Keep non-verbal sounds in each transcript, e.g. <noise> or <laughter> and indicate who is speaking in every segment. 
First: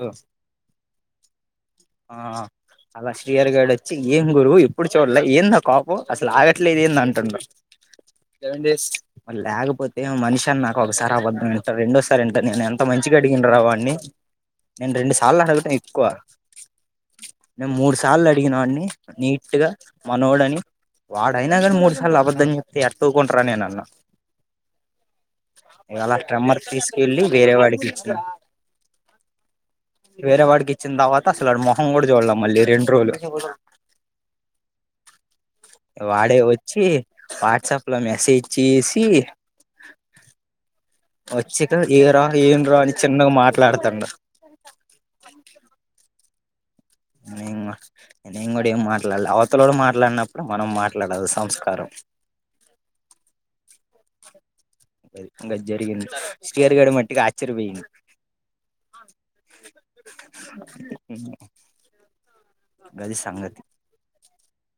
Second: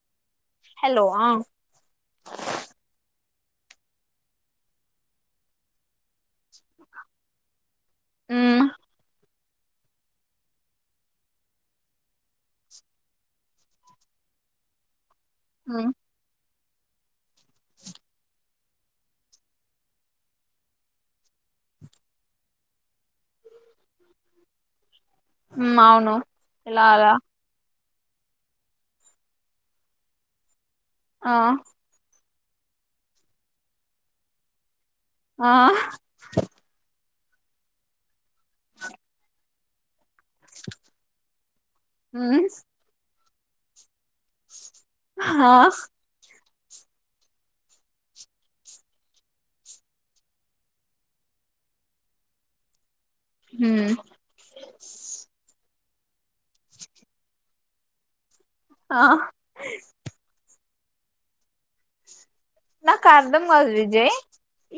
Speaker 1: Hello
Speaker 2: hello ఆ
Speaker 1: ఆ అలా గిరి గాడొచ్చి ఏం గురువు ఎప్పుడు చూడలే ఏందా కోపం అసలు అగా అగట్లేధు అంటుండు
Speaker 2: మ్మ్
Speaker 1: లేకపో కపోతే మనిషి అని నాకు ఒకసారి అబద్ధం వింటారు రెండోసారి వింటారు నేను ఎంత మంచిగా అడిగిన రా వాడిని నేను రెండు సార్ చాలా హలితం
Speaker 2: మ్మ్
Speaker 1: ఎక్కువ నేను మూడు సార్లు అడిగిన వాడిని నీట్గా మనోడని వాడైనా కానీ మూడు సార్లు అబద్దంని చెప్తే ఎట్లూకుంటార నేను
Speaker 2: మ్మ్ అవును
Speaker 1: ఇవాళ ట్రెమ్మర్
Speaker 2: ఇలాగా
Speaker 1: తీసుకెళ్ళి వేరే వాడికి ఇచ్చి వేరే వాడికి ఇ చ్చిన తర్వాత
Speaker 2: ఆ
Speaker 1: అసలాడి మొహం కూడా చూడలే మల్లీ రెండ్రోజులు
Speaker 2: ఆ
Speaker 1: <inaudible> వాడే వచ్చి వాట్సాప్ లో మెసేజ్ చేసి <inaudible> వచ్చాక ఏ రా
Speaker 2: మ్మ్
Speaker 1: ఏం రా అని చె <inaudible> మాట్లాడ్తాండు
Speaker 2: హా
Speaker 1: నేను నేను కూడా ఏం మాట్లాడదు అవతలోడు మాట్లాడినప్పుడు మనం మాట్లాడాలి సంస్కారం
Speaker 2: మ్మ్
Speaker 1: <inaudible> జరిగింది శ్రీయర్ గడ మట్టికి ఆశ్చర్యపోయింది
Speaker 2: ఆ
Speaker 1: <inaudible>
Speaker 2: నాకు
Speaker 1: గది
Speaker 2: అర్ధం
Speaker 1: సంగతి
Speaker 2: కాదు విజయ్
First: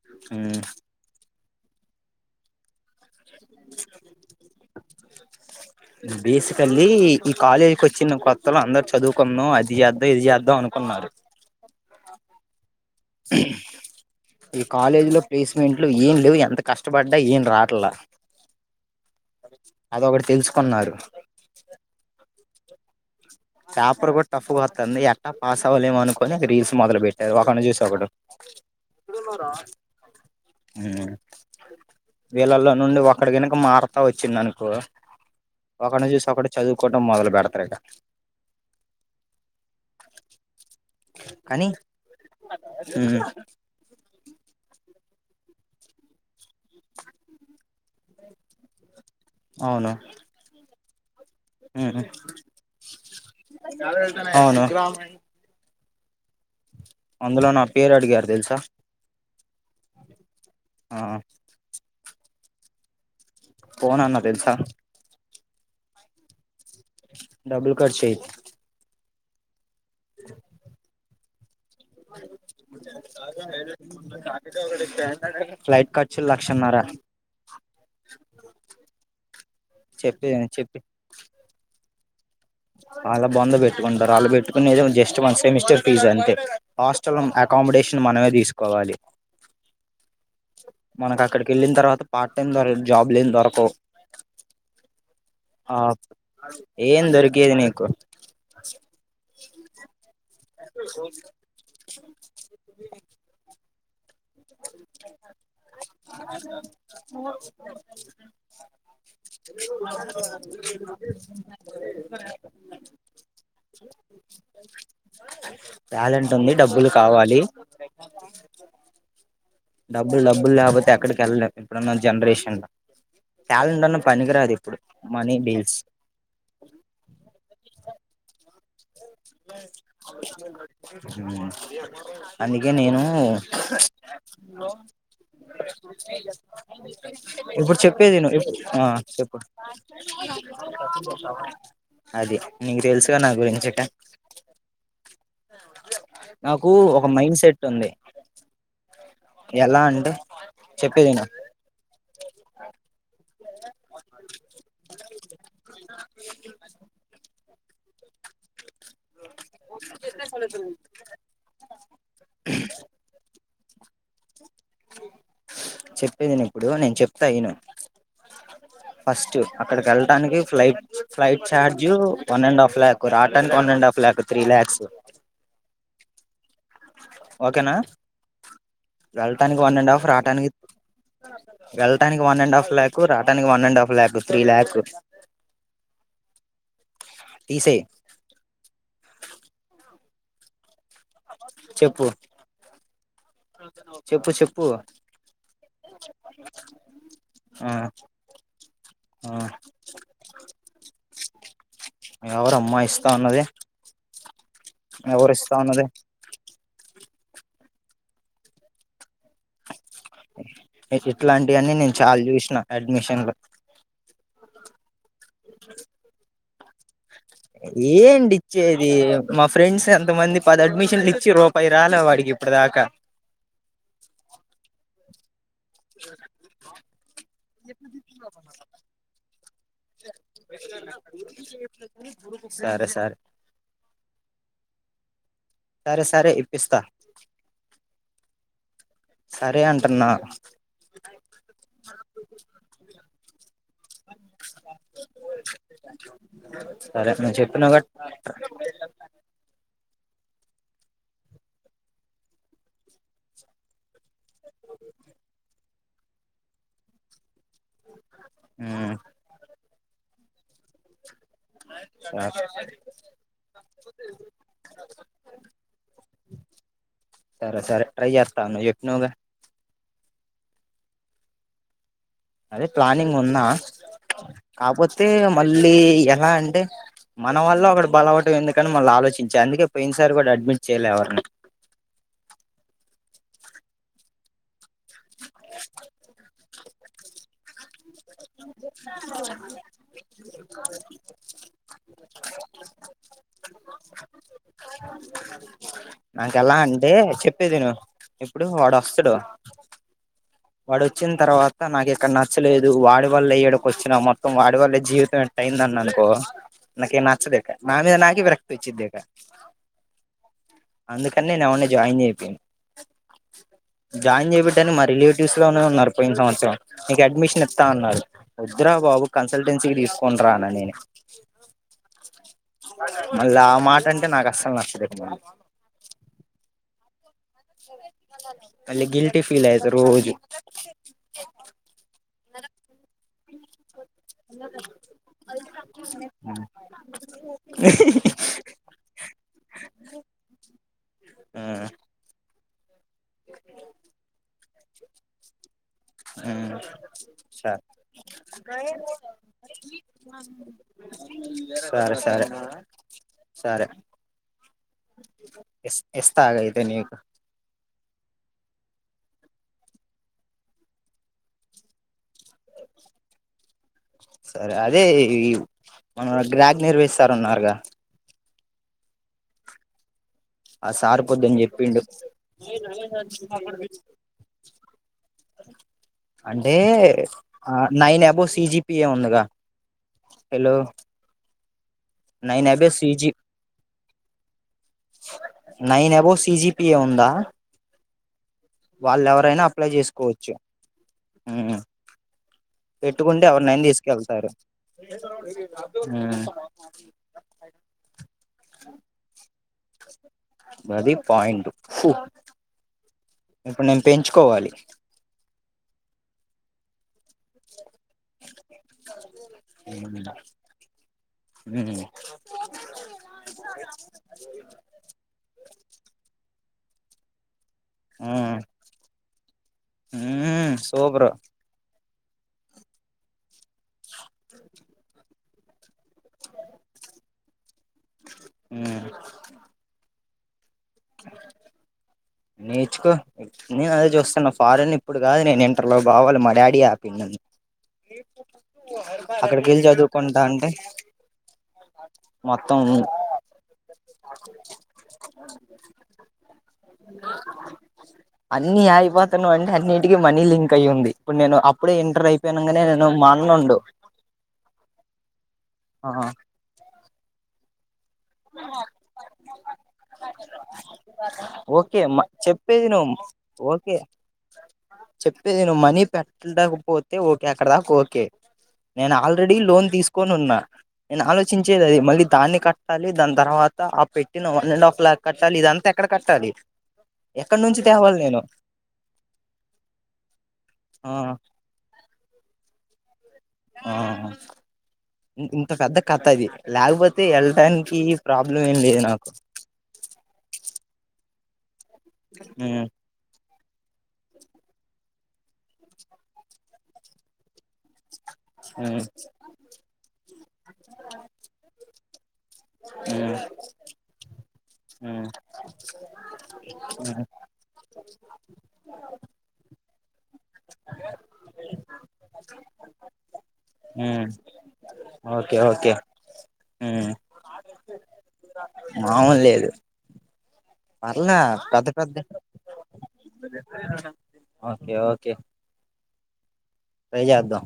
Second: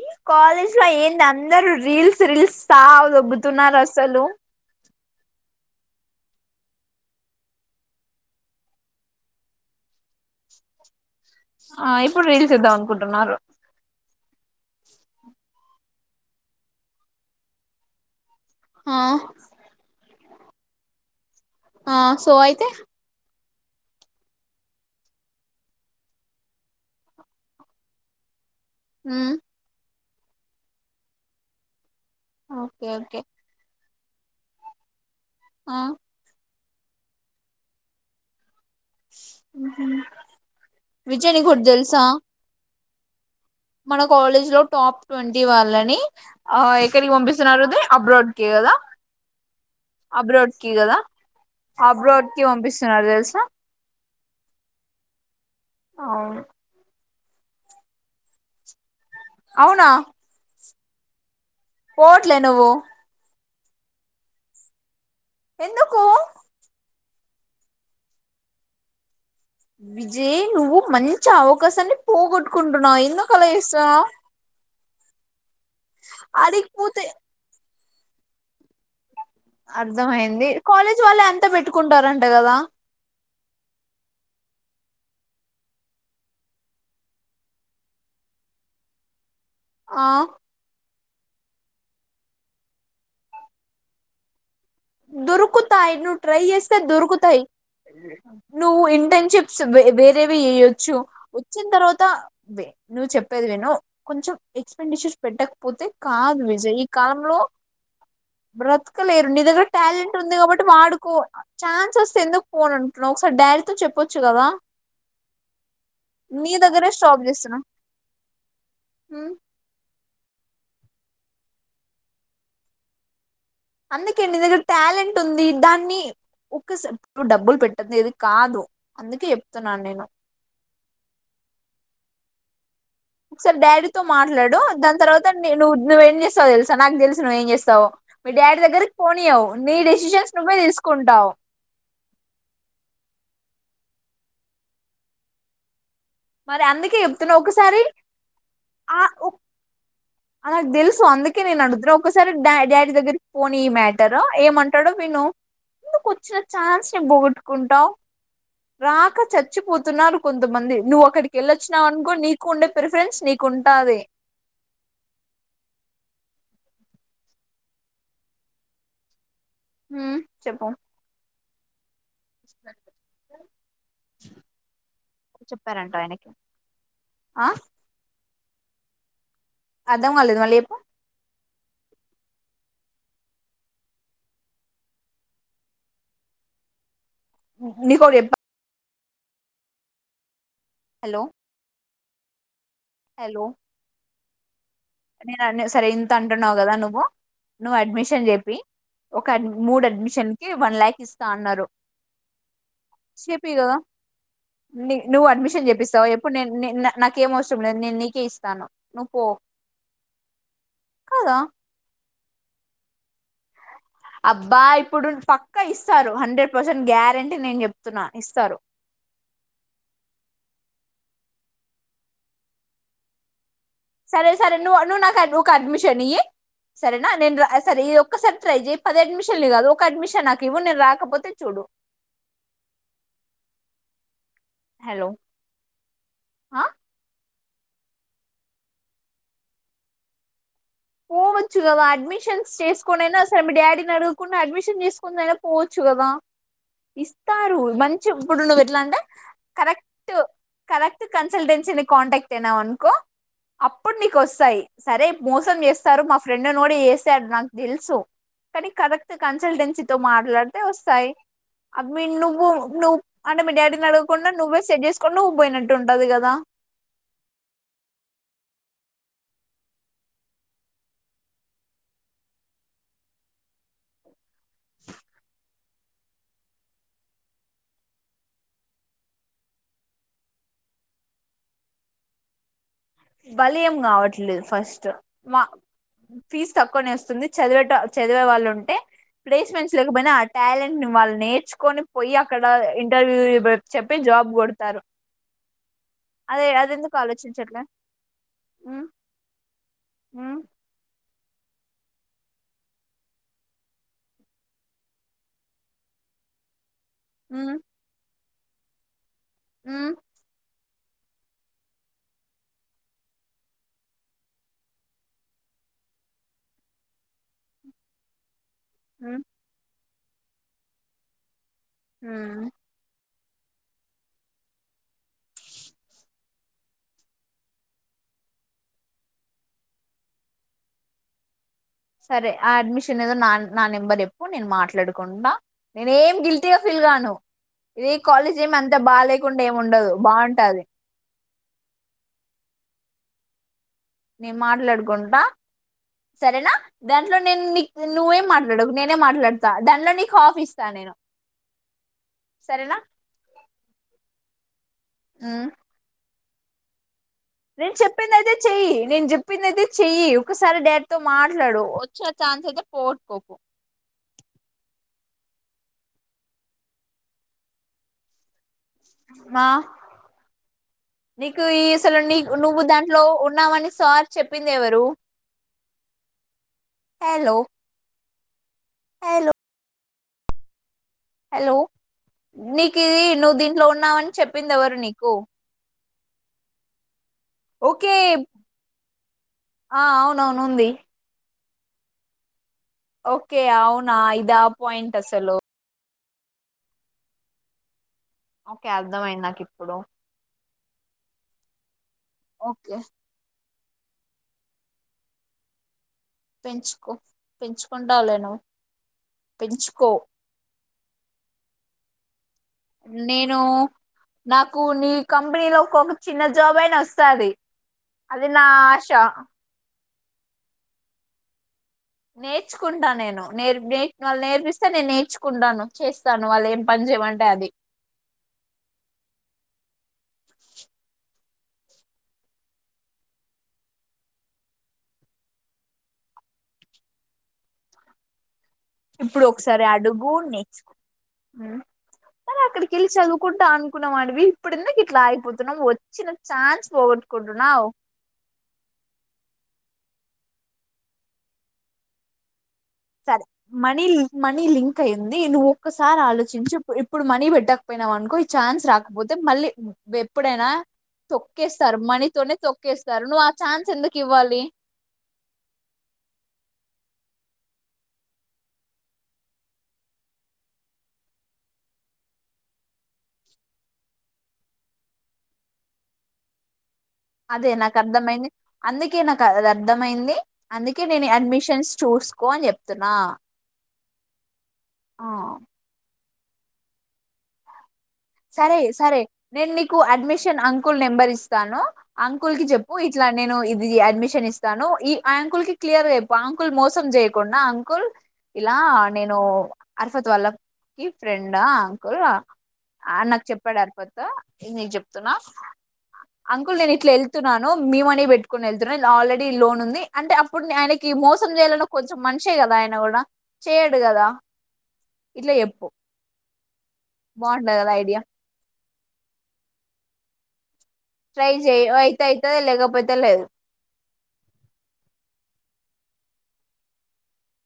Speaker 2: ఈ కాలేజ్ లో ఏంద అన్ అందరు రీల్స్ రీల్స్ సావ దో తగ్గుతున్నారు అసలు
Speaker 1: బేసికల్లీ ఈ కాలేజీకి వచ్చిన కొత్తలో అందరు చదువుకున్నాం అది చేద్దాం ఇది చేద్దాం అనుకున్నారు
Speaker 2: ఆ ఇప్పుడు రీల్స్ తీదాం
Speaker 1: ఈ కాలేజీ లో ప్లేస్మెంట్ ఏం లేవు ఎంత కష్టపడ్డా ఏం రాట్లా
Speaker 2: ఆ
Speaker 1: అది ఒక్కటి తెలుసుకున్నారు.
Speaker 2: ఆ సో ఆయి తే
Speaker 1: పేపర్ కూడా టఫ్గా వస్తుంది ఎట్ట పాస్ అవ్వలేము అనుకొని రీల్స్ మొదలు పెట్టారు ఒకరి చూసి ఒకడు
Speaker 2: మ్మ్
Speaker 1: ఎక్కడునవ్ ర హుమ్ వీళ్ళల్లో
Speaker 2: ఓకే
Speaker 1: నుండి
Speaker 2: ఓకే
Speaker 1: ఒక్కడు గనుక మారితే వచ్చింది అనుకో
Speaker 2: ఆ
Speaker 1: ఒకడ్ని చూసి ఒకడు చదువుకోవటం మొదలు పెడతారు ఇక
Speaker 2: అ విజయ్ నీకొకటి
Speaker 1: కానీ
Speaker 2: తెలుసా
Speaker 1: ఉమ్
Speaker 2: మన కాలేజ్ లో టాప్ ట్వంటీ వాల్ అని ఆ ఎక్కడికి పంపిస్తున్నారుదే అబ్రాడ్ కి కదా అబ్రోడ్కి కదా
Speaker 1: ఊహూ
Speaker 2: అబ్రోడ్ కి పంపిస్తున్నారు తెలుసా
Speaker 1: అవును
Speaker 2: అవును
Speaker 1: అందులో నా పేరు అడిగారు తెలుసా
Speaker 2: అవునా
Speaker 1: ఆ
Speaker 2: పోవట్లే నువ్వు
Speaker 1: పోనన్నా తెలుసా
Speaker 2: ఎందుకు
Speaker 1: డబ్బుల్ ఖర్చయి
Speaker 2: విజయ్ నువ్వు మన్ చావు చేస్తున్నావు
Speaker 1: ఫ్లాయిట్ ఖర్చులు లక్షన్నర
Speaker 2: అడిగిపోతే
Speaker 1: చెప్పి
Speaker 2: అర్థమయింది
Speaker 1: చెప్పి
Speaker 2: కాలేజ్ వాళ్ళు ఎంత పెట్టుకుంటారన్ టగదా
Speaker 1: వాళ్ళ బొంద పెట్టుకుంటారు ఆల్లు పెట్టుకునేదేమో జస్ట్ వన్ సెమిస్టర్ ఫీజు అంతే హాస్టల్ అకామిడేషన్ మనమే తీసుకోవాలి
Speaker 2: ఆ
Speaker 1: మనకు అక్కడికి వెళ్ళిన తర్వాత పార్ట్ టైమ్ దర జాబ్ లేం దొరకవు ఆ
Speaker 2: దొరుకుతాయి నువ్ ట్రై చేస్తే
Speaker 1: ఏం
Speaker 2: దొరుకుతాయి
Speaker 1: దొరికేది నీకు
Speaker 2: నువ్వు ఇంటర్న్షిప్స్ బే వేరే వి ఎయ్యొచ్చు వచ్చిన తర్వాత నువ్వు చెప్పేది విను కొంచెం ఎక్స్పెండిచర్ పెట్టకపోతే కాదు విజయ్ ఈ కాలంలో బ్రతకలేరు నీ దగ్గర టాలెంట్ ఉంది కాబట్టి వాడుకో ఛాన్స్ వస్తే ఎందుకు పోనంటున్నావ్ ఒకసారి డాడీతో చెప్పొచ్చు కదా
Speaker 1: టాలెంట్
Speaker 2: నీ
Speaker 1: ఉంది
Speaker 2: దగ్గరే
Speaker 1: డబ్బులు
Speaker 2: స్టాప్
Speaker 1: కావాలి
Speaker 2: చేస్తున్నా మ్మ్
Speaker 1: డబ్బులు డబ్బులు లేకపోతే ఎక్కడికి ఎళ్ళలేం ఇప్పుడున్న జనరేషన్ లో టాలెంట్ అన్న
Speaker 2: అందుకే నీ
Speaker 1: పనికిరాదు
Speaker 2: దగ్గర
Speaker 1: ఇప్పుడు
Speaker 2: టాలెంట్
Speaker 1: మనీ
Speaker 2: ఉంది
Speaker 1: డీల్స్
Speaker 2: దాన్ని ఒక స డబ్బులు పెట్టద్దు ఏది కాదు అందుకే చెప్తున్నాను నేను
Speaker 1: ఉమ్ ఇగ నేను
Speaker 2: ఒకసారి డాడీతో మాట్లాడు దాని తర్వాత నేను నువ్వేం చేస్తావు తెలుసా నాకు తెలుసు నువ్వేం
Speaker 1: ఇప్పుడు
Speaker 2: చేస్తావు
Speaker 1: చెప్పేది ఇను
Speaker 2: మీ డాడీ
Speaker 1: ఆ
Speaker 2: దగ్గరికి
Speaker 1: చెప్పు,
Speaker 2: పోనీయవు నీ డెసిషన్స్ నువ్వే తీసుకుంటావు
Speaker 1: అది నీకు తెలుసుగా నా గురిన్ <unintelligible>
Speaker 2: మరి
Speaker 1: నాకు
Speaker 2: అందుకే
Speaker 1: ఒక
Speaker 2: చెప్తున్నా
Speaker 1: మైండ్ సెట్
Speaker 2: ఒకసారి
Speaker 1: ఉంది, ఎలా అంటే
Speaker 2: అది నాకు తెలుసు
Speaker 1: చెప్పేదిను
Speaker 2: అందుకే నేను అడుగుతున్నా, ఒకసారి డా డాడీ దగ్గర పోనీ ఈ మ్యాటర్ ఏమంటాడో విను. ఎందుకు వచ్చిన ఛాన్స్ ని బొగ్ అనుకుంటావ్ రాక చచ్చిపోతున్నారు కొంతమంది, నువ్వు అక్కడికి వెళ్ళొచ్చినావు అనుకో నీకు ఉండే ప్రిఫరెన్స్ నీక్ కుంటాది
Speaker 1: చెప్పేది ఇను ఇప్పుడు నేను చెప్తా ఇను ఫస్ట్ చు అక్కడికి
Speaker 2: హ్మ్
Speaker 1: వెళ్ళటానికి
Speaker 2: చెప్పు
Speaker 1: flight flight charge one and half లాక్కు రాటానికి వన్ అండ్ హాఫ్ లాక్కు త్రీ ల్యాక్స్
Speaker 2: <unintelligible> ఆ
Speaker 1: ఓకేనా వెళ్ళటానికి వన్ అండ్ హాఫ్
Speaker 2: అర్థం కాలేదు
Speaker 1: రావటానికి
Speaker 2: మళ్ళీ చెప్పు
Speaker 1: వెళ్ళటాని వన్ అండ్ హాఫ్ లాక్కు రాటానికి వన్ అండ్ హాఫ్ లాక్కు త్రీ లాక్కు
Speaker 2: నిక్ ఒకటి చెప్ప హలో
Speaker 1: చెప్పు
Speaker 2: హలో
Speaker 1: చెప్పు చెప్
Speaker 2: నేను అన్న సరే ఇంత అంటున్నావు కదా, నువ్వు
Speaker 1: ఆ
Speaker 2: నువ్వు అడ్మిషన్ చేపి ఒక
Speaker 1: ఆ
Speaker 2: మూడు అడ్మిషన్ కి వన్ ల్యాక్ ఇస్ తన్నారు
Speaker 1: ఎవరమ్మా ఇస్తా ఉన్నది
Speaker 2: చెపియ్ కదా. నీ నువ్వు
Speaker 1: ఎవరు ఇస్తా
Speaker 2: అడ్మిషన్
Speaker 1: ఉన్నది
Speaker 2: చేపిస్తావ చెప్పు నేన్ నెన్ నా నాకేం అవసరం లేదు నేను నీకే ఇస్తాను నువ్వు పో
Speaker 1: నిక్
Speaker 2: కదా
Speaker 1: ఇట్లాంటివన్నీ నేన్ చల్ చూసిన అడ్మిషన్లు
Speaker 2: అబ్బా ఇప్పుడు పక్క ఇస్తారు హండ్రెడ్ పర్సెంట్ గ్యారెంట్
Speaker 1: ఏండి ఇచ్చేది మా ఫ్రెండ్స్ ఎంతమంది పది అడ్మిషన్లు ఇ చి రూపాయి రాలే వాడికి ఇప్పుడు దాకా.
Speaker 2: సరే సరే నువ్వు నువ్వు నాకు వద్దు ఒక అడ్మిషన్ ఇయ్యి సరే న నే సరే ఈ ఒసారి ట్రై చెయ్ పది అడ్మిషన్లు కాదు ఒక అడ్మిషన్ నాకు ఇవ్వు నేను రాకపోతే చూడు
Speaker 1: సరే సరే
Speaker 2: హలో
Speaker 1: సరే సారే
Speaker 2: ఆ
Speaker 1: ఇప్పిస్తా సరే అంటున్నా
Speaker 2: పోవచ్చు కదా అడ్మిషన్స్ చేసుకోనైనా సరే మీ డాడీ నన్ను అడగకుండా అడ్మిషన్ చేసుకుందైనా పోవచ్చు కదా
Speaker 1: సరే నువ్వు
Speaker 2: ఇస్తారు
Speaker 1: చెప్పినవ్గా
Speaker 2: మంచి ఇప్పుడు నువ్వు ఎట్లా అంటే కరెక్ట్ కరెక్ట్ కన్సల్టెన్సీ ని కాంటాక్ట్ అయినవనుకో అప్పుడు నీకు వస్తాయి సరే మోసం చే స్తారు మా ఫ్రెండ్ ను కూడా ఏసాడు నా తెలుసు కనీ కరెక్ట్ కన్సల్టెన్సి తో మాట్లాడు వస్తాయి అది
Speaker 1: సరే
Speaker 2: నువ్వు నువ్వు అంటే మీ డాడీని అడగకుండా నువ్వే సెట్ చేసుకుని నువ్వు పోయినట్టు ఉంటది కదా
Speaker 1: నవ్వు చెప్పినవి గా అదే ప్లానింగ్ ఉన్నా కాపోతే మళ్ళీ ఎలా అంటే మన వల్ల అక్కడ బలవటం ఎందుకని మళ్ళీ ఆలోచించా అందుకే పోయినసారి కూడా అడ్మిట్ చేయలే ఎవరిని
Speaker 2: బలియం కావట్లేదు ఫస్ట్ ఫస్ట్ మా ఫీజ్ తా 'కొనేస్తుంది చదివేట' చదివే వాళ్ళు ఉంటే, ప్లేస్మెంట్స్ లేకపోయినా ఆ టాలెంట్ వాళ్ళు నేర్చుకొని పోయి అక్కడ ఇంటర్వ్యూ చెప్పి జాబ్ కొడతారు,
Speaker 1: నాకు
Speaker 2: అదే
Speaker 1: ఎలా
Speaker 2: అది
Speaker 1: అంటే
Speaker 2: ఎందుకు
Speaker 1: చెప్పేది
Speaker 2: ఆలోచించట్లే
Speaker 1: విను ఇప్పుడు
Speaker 2: మ్మ్
Speaker 1: వాడొస్తడు
Speaker 2: మ్మ్
Speaker 1: వాడొచ్చిన తర్వాత నాకు ఇక్కడ నచ్చలేదు, వాడి వల్లే ఈడకి వచ్చిన మొత్తం వాడి వల్లే జీవితం ఇటా అయిందని అనుకో నాకేం నచ్చదు ఇక నామీద నాకే విరక్త్ పిచ్చిద్దేకా
Speaker 2: హ్మ్
Speaker 1: అందుకని నేను ఎవర్ని జాయిన్ చేపించను జాయిన్ చేపిపీటని మా రిలేటివ్ <unintelligible> లోనే ఉన్నారు పోయిన సంవత్సరం నీకు అడ్మిషన్ ఇత్తా అన్నారు వొద్దురా బాబు
Speaker 2: మ్మ్
Speaker 1: కన్సల్టెన్సికి తీసు కొండ్రా అన్న నేనే
Speaker 2: హ్మ్
Speaker 1: మల్ల ఆ మాట అంటే నాకు అస్సలు నచ్చదు మ మళ్ళి గిల్టీ ఫీల్ అయిత రోజు
Speaker 2: సరే ఆ అడ్మిషన్ ఏదో న నా నెంబ్ నెంబర్ చెప్పు నేను మాట్లాడుకుంట నేనేం
Speaker 1: మ్మ్
Speaker 2: గిల్టిగ ఫీల్ కాను ఇది కాలేజ్ ఏమి అంత బాలేకుండా ఏం ఉండదు బాగుంటది
Speaker 1: <inaudible>
Speaker 2: నేను మాట్లాడుకుంట సరేనా
Speaker 1: మ్మ్
Speaker 2: దాంట్లో నేను
Speaker 1: సరే
Speaker 2: నీకు నువ్వేం మాట్లాడకు నేనే మాట్లాడతా దాంట్లో నీకు హాఫ్ ఇస్తా నేను
Speaker 1: సరే సరే
Speaker 2: సరేనా మ్మ్
Speaker 1: ఎస్ ఎస్ తాగైతె నీకు
Speaker 2: నేను చెప్పిందయితే చెయ్యి, నేను చెప్పిందయితే చెయ్యి, ఒకసారి డాడ్తో మాట్లాడు ఇచ్చిన చాన్స్ అయితే పోగొట్కోకు
Speaker 1: ఇ మనం గాగ్రర్ వేస్తారు అన్నారు గా
Speaker 2: మా
Speaker 1: ఆ సార్ పొద్దన్
Speaker 2: నీకు ఈ
Speaker 1: చెప్పిండు
Speaker 2: అసలు నీ నువ్వు దాంట్లో ఉన్నావని సార్ చెప్పింది ఎవరు
Speaker 1: అంటే
Speaker 2: హలో
Speaker 1: ఆ నైన్ అబో సిజిపిఏ ఉందిగా
Speaker 2: hello
Speaker 1: hello
Speaker 2: hello
Speaker 1: nine above
Speaker 2: నికీ
Speaker 1: సిజి
Speaker 2: నువ్వు దీంట్లో ఉన్నావని చెప్పిందెవరు నీకు
Speaker 1: బో సీజిపిఏ ఉందా
Speaker 2: ఓకే
Speaker 1: వాళ్ళు ఎవరైనా అప్లై
Speaker 2: ఆ
Speaker 1: చేసుకోవచ్చు
Speaker 2: అవునవును ఉంది
Speaker 1: మ్మ్ పెట్టుకుంటే
Speaker 2: ఓకే
Speaker 1: ఎవరినైన
Speaker 2: అవునా
Speaker 1: తీసుకెళ్తారు
Speaker 2: ఇదా పాయింట్ అసలు
Speaker 1: మ్మ్
Speaker 2: ఓకే అర్థమైంది నాకి ఇప్పుడు
Speaker 1: గది పాయింట్ ఉఫు
Speaker 2: ఓకే
Speaker 1: ఇప్పుడు నేను పెంచుకోవాలి
Speaker 2: పెంచుకో పెంచు కుంటవ్ లే నువ్వు పెంచుకో
Speaker 1: మ్మ్ ఉమ్
Speaker 2: నేను నాకు నీ కంపెనీ లో ఒక్క చిన్న జ జాబ్ అయినా వస్తాది అది నా ఆశ
Speaker 1: మ్మ్ సూపరు
Speaker 2: నేర్చుకుంటా నేను నే నేర్బ్ వాళ్ళు నేర్పిస్తే నేర్చు కుంటాను చేస్తాను వాళ్ళు ఏం పని చేయమంటే అది
Speaker 1: మ్మ్ నేర్చుకో నేను అదే చూస్తున్నా ఫారెన్ ఇప్పుడు కాదు నేను ఇంటర్లో పోవాలి మా డాడీ ఆ పిండు నన్ను
Speaker 2: ఇప్పుడు ఒక
Speaker 1: అక్కడికి వెళ్ళి
Speaker 2: సారి అడుగు
Speaker 1: చదువుకుంటా అంటే
Speaker 2: నేర్చు మ్మ్
Speaker 1: మొత్తం
Speaker 2: అక్కడికి వెెళ్ళి చదువుకుంటా అనుకున్నా వాడివి ఇప్పుడు ఎందుకు ఇట్లా ఆగిపోతున్నావ్ వచ్చిన ఛాన్స్ పోగొట్టుకుంటున్నావు
Speaker 1: అన్నీ ఆగిపోతున్నావన్ అన్నిటింటికి మనీ లింక్ అయింది ఇప్పుడు నేను అప్పుడే ఎంటర్ అయిపోయినా
Speaker 2: సరే మనీ మనీ లింక్ అయింది నువ్వు
Speaker 1: ఆ
Speaker 2: ఒక్కసారి ఆలోచించు ఇపు ఇప్పుడు మనీ బెట్టకు పోయినవ్ అనుకో ఈ ఛాన్స్ రాకపోతే మళ్ళీ బె ఎప్పుడైనా తొక్కేస్తారు
Speaker 1: ఓకే
Speaker 2: మనీతోనే
Speaker 1: చెప్పేది
Speaker 2: తొక్కేస్తారు. నువ్వు ఆ ఛాన్స్
Speaker 1: ఓకే
Speaker 2: ఎందుకు ఇవ్వాలి?
Speaker 1: తే ఓకె అక్కడ దాక ఓకె. నేను ఆల్రెడీ లోన్ తీసుకొనున్నా నేను ఆలోచించేది అది, మళ్ళీ దాన్ని కట్ ట్టాలి దాని తర్వాత ఆ పెట్టిన వన్ అండ్ హాఫ్ ల్యాక్ కట్టాలి ఇదంతా ఎక్కడ కట్టాలి ఎక్కడి
Speaker 2: అదే
Speaker 1: నుంచి
Speaker 2: నాకు
Speaker 1: తేవాలి నేను
Speaker 2: అర్ధమైంది అందుకే నాక్ అది అర్ధమైంది అందుకే
Speaker 1: ఆ
Speaker 2: నేను అడ్మిషన్స్ చూసుకో అని చెప్ తునా
Speaker 1: ఆ ఇం ఇంత పెద్ద కథ ఇది ల్యాకపోతే ఎల్టానికి
Speaker 2: సరే సరే నేను మీకు అడ్మిషన్ అంకుల్ నెంబర్ ఇస్ తాను అంకుల్ కి
Speaker 1: ఉమ్
Speaker 2: చెప్పు ఇట్ల నేను ఇద్ ఇ అడ్మిషన్ ఇస్తాను ఈ ఆ అంకుల్ కి క్లియర్ గ చెప్పు ఆంకుల్ మోసం చేయకుండా, అంకుల్ ఇలా
Speaker 1: ఉమ్
Speaker 2: నేను అర్ త్వత్ వాళ్ళం ఈ ఫ్రెండా కుల్ల ఆ
Speaker 1: ఉమ్
Speaker 2: నాకు చెప్పాడు అర్పోత ఇది నీకు
Speaker 1: ఉమ్
Speaker 2: చెప్తున్నా అంకుల్ నేను
Speaker 1: ఉమ్
Speaker 2: ఇట్లేళ్తున్నాను మీ మనీ పెట్టుకొని ఎళ్తున్నా ఆల్రెడీ లోన్ ఉంది అంటే అప్పుడు నె ఆయనకి మోసం చేయాలన్న కొంచెం మనిషే గదా ఆయన గుడా చేయడు కదా
Speaker 1: ఉమ్
Speaker 2: ఇట్ల
Speaker 1: ఓకే
Speaker 2: చెప్పు
Speaker 1: ఓకే
Speaker 2: బాన్ నా న ఐడియా
Speaker 1: మావుల్ లేదు పర్లే
Speaker 2: ట్రై చేయి
Speaker 1: పెద్ద పెద్ద
Speaker 2: అయితెఅయితది లేగ పోత్ తలేదు
Speaker 1: ఓకె ఓకె ట్రై చేద్దాం.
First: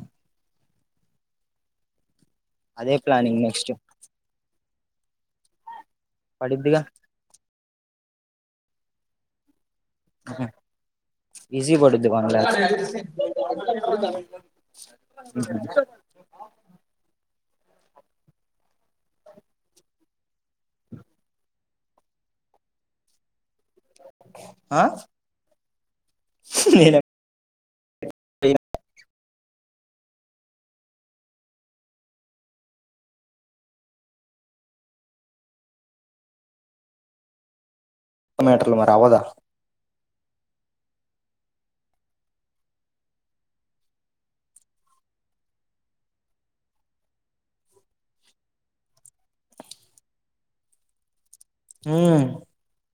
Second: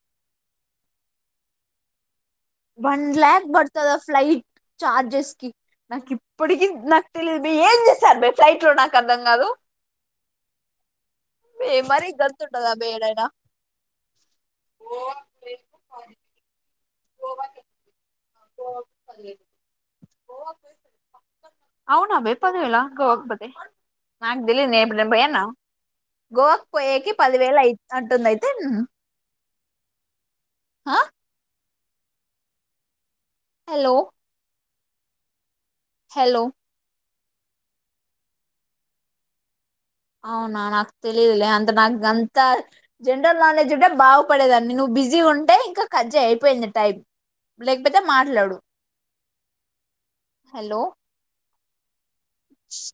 Speaker 1: అదే
Speaker 2: వన్
Speaker 1: ప్లానింగ్
Speaker 2: ల్యాక్
Speaker 1: నెక్స్ట్
Speaker 2: పడ్తద ఫ్లైట్ చార్జెస్ కి నాక్ ఇప్పటికి
Speaker 1: పడిద్దిగా
Speaker 2: నాక్ తెలిద్ ఏం చేస్తారు బే ఫ్లైట్లో నాకర్ధం కాదు బే
Speaker 1: ఈజీ
Speaker 2: మరీ
Speaker 1: పడుద్ది వన్ ల్యాక్
Speaker 2: గంతుంటదా బే ఏడైనా <inaudible> అవునా బే పదివేల గోవాకి పోతే నాక్ తెలీదు నేను
Speaker 1: ఆ
Speaker 2: ఎప్పుడన్న పోయాన గోవాక్
Speaker 1: నేను
Speaker 2: పోయేకి పదివేలయి అంటుంది అయితే ఉహు ఆ హెలో హెలొ
Speaker 1: మాట్ర్లు మరి అవ్వదా
Speaker 2: అవునా నాకు తెలీదులే అంత నాకు అంత జనరల్ నాలెడ్జ్ ఉంటే బాగుపడేదాన్ని నువ్వు బిజీ ఉంటే ఇంక కట్చే అయిపోయింది టైం లేకపోతే మాట్లాడు హలో
Speaker 1: హుమ్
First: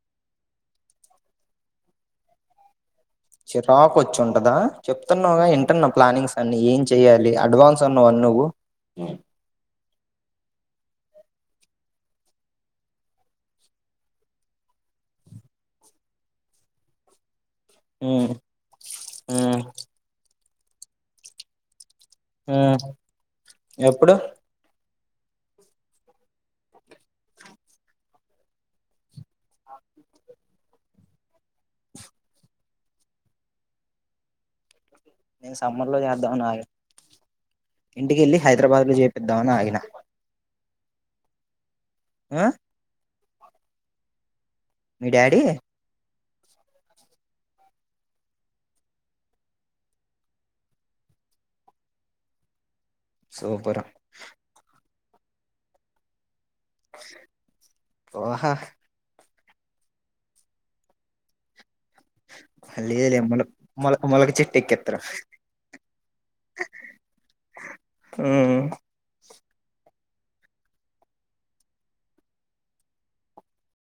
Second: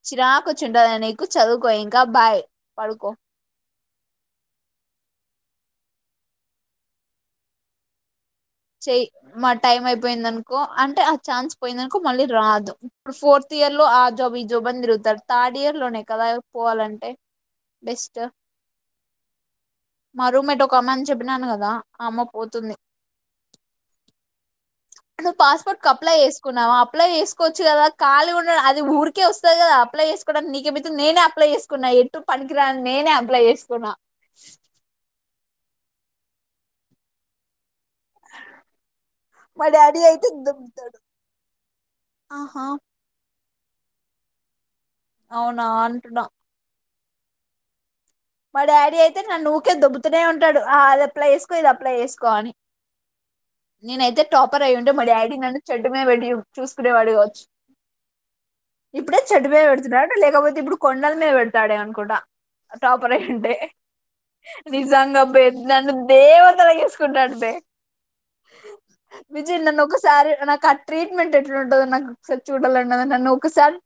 Speaker 2: చిరాకువచ్చింటాంది నీకు చదువుకో ఇంక బాయ్ పడుకో
Speaker 1: చిరాక్ వచ్చుంటదా చెప్తున్నావ్ గా ఇంటన్నా ప్లానింగ్స్ అన్ని ఏం చెయాలి అడ్వాన్స్ అన్నావు నువ్వు
Speaker 2: చెయి మా టైం అపోయిందనుకో అంటే ఆ ఛాన్స్ పోయిందనుకో పోయింది అనుకో అంటే ఆ ఛాన్స్ మళ్ళీ రాదు ఇప్పుడు ఫోర్త్ ఇయర్ లో ఆ జాబ్ ఈ జాబ్ అని తిరుగుతారు థర్డ్ ఇయర్లోనే కదా పోవాలంటే బెస్ట్ మ రూమ్ మెట్ కోమన్ చెప్పినాను కదా అమ్మ పోతుంది
Speaker 1: ఎప్పుడ్
Speaker 2: నువ్వు పాస్పోర్ట్ కు అప్లై చేసుకున్నావు అప్లై చేసుకోవచ్చు కదా కాలీ ఉండ అది ఊరికే వస్తది గదా అప్లై చేసుకోడానికి నీకేబ్తే నెనే అప్లై చేసుకున్నా ఎటు పనికిరాని నేనే అప్లై చేసుకున్నా
Speaker 1: నేన్ సమ్మర్లో చేద్దామని ఆగ ఇంటికెళ్ళి హైదరాబాద్లో చేపిద్దామని ఆగిన
Speaker 2: చెస్తాడు
Speaker 1: ఆ
Speaker 2: ఆహ
Speaker 1: మీ డాడీ
Speaker 2: అవునా అంటుడ మా డాడీ అయితే నన్ను ఊకే దొబ్బుతూనే ఉంటాడు అది అప్లై చేసుకో ఇది అప్లై చేసుకో అని
Speaker 1: సూపర్
Speaker 2: నేనయితే టాపర్ అయి్ మ డాడి నన్ను చెడ్డుమే పెట్టి చూసుకునేవాడు కావచ్చు
Speaker 1: ఓహా
Speaker 2: ఇప్పుడే చెడ్డుమే పెడుతున్నాడు లేకపోతే ఇప్పుడు కొండల మీద పెడతాే అనుకుంట వడ టాపర్
Speaker 1: లేదులే
Speaker 2: అయి
Speaker 1: మొల
Speaker 2: ఉంటే
Speaker 1: మొల మొలక చెట్టు
Speaker 2: నిజంగ నన్ను దేవతలగేసుకుంటాడు బె
Speaker 1: ఎక్కేత్తరు
Speaker 2: విజయ్ నన్ను ఒకసారి నాకు ఆ ట్రీట్మెంట్ ఎట్లాంటందో నా ఒకారి చూడాలన్న నన్ను ఒకసారి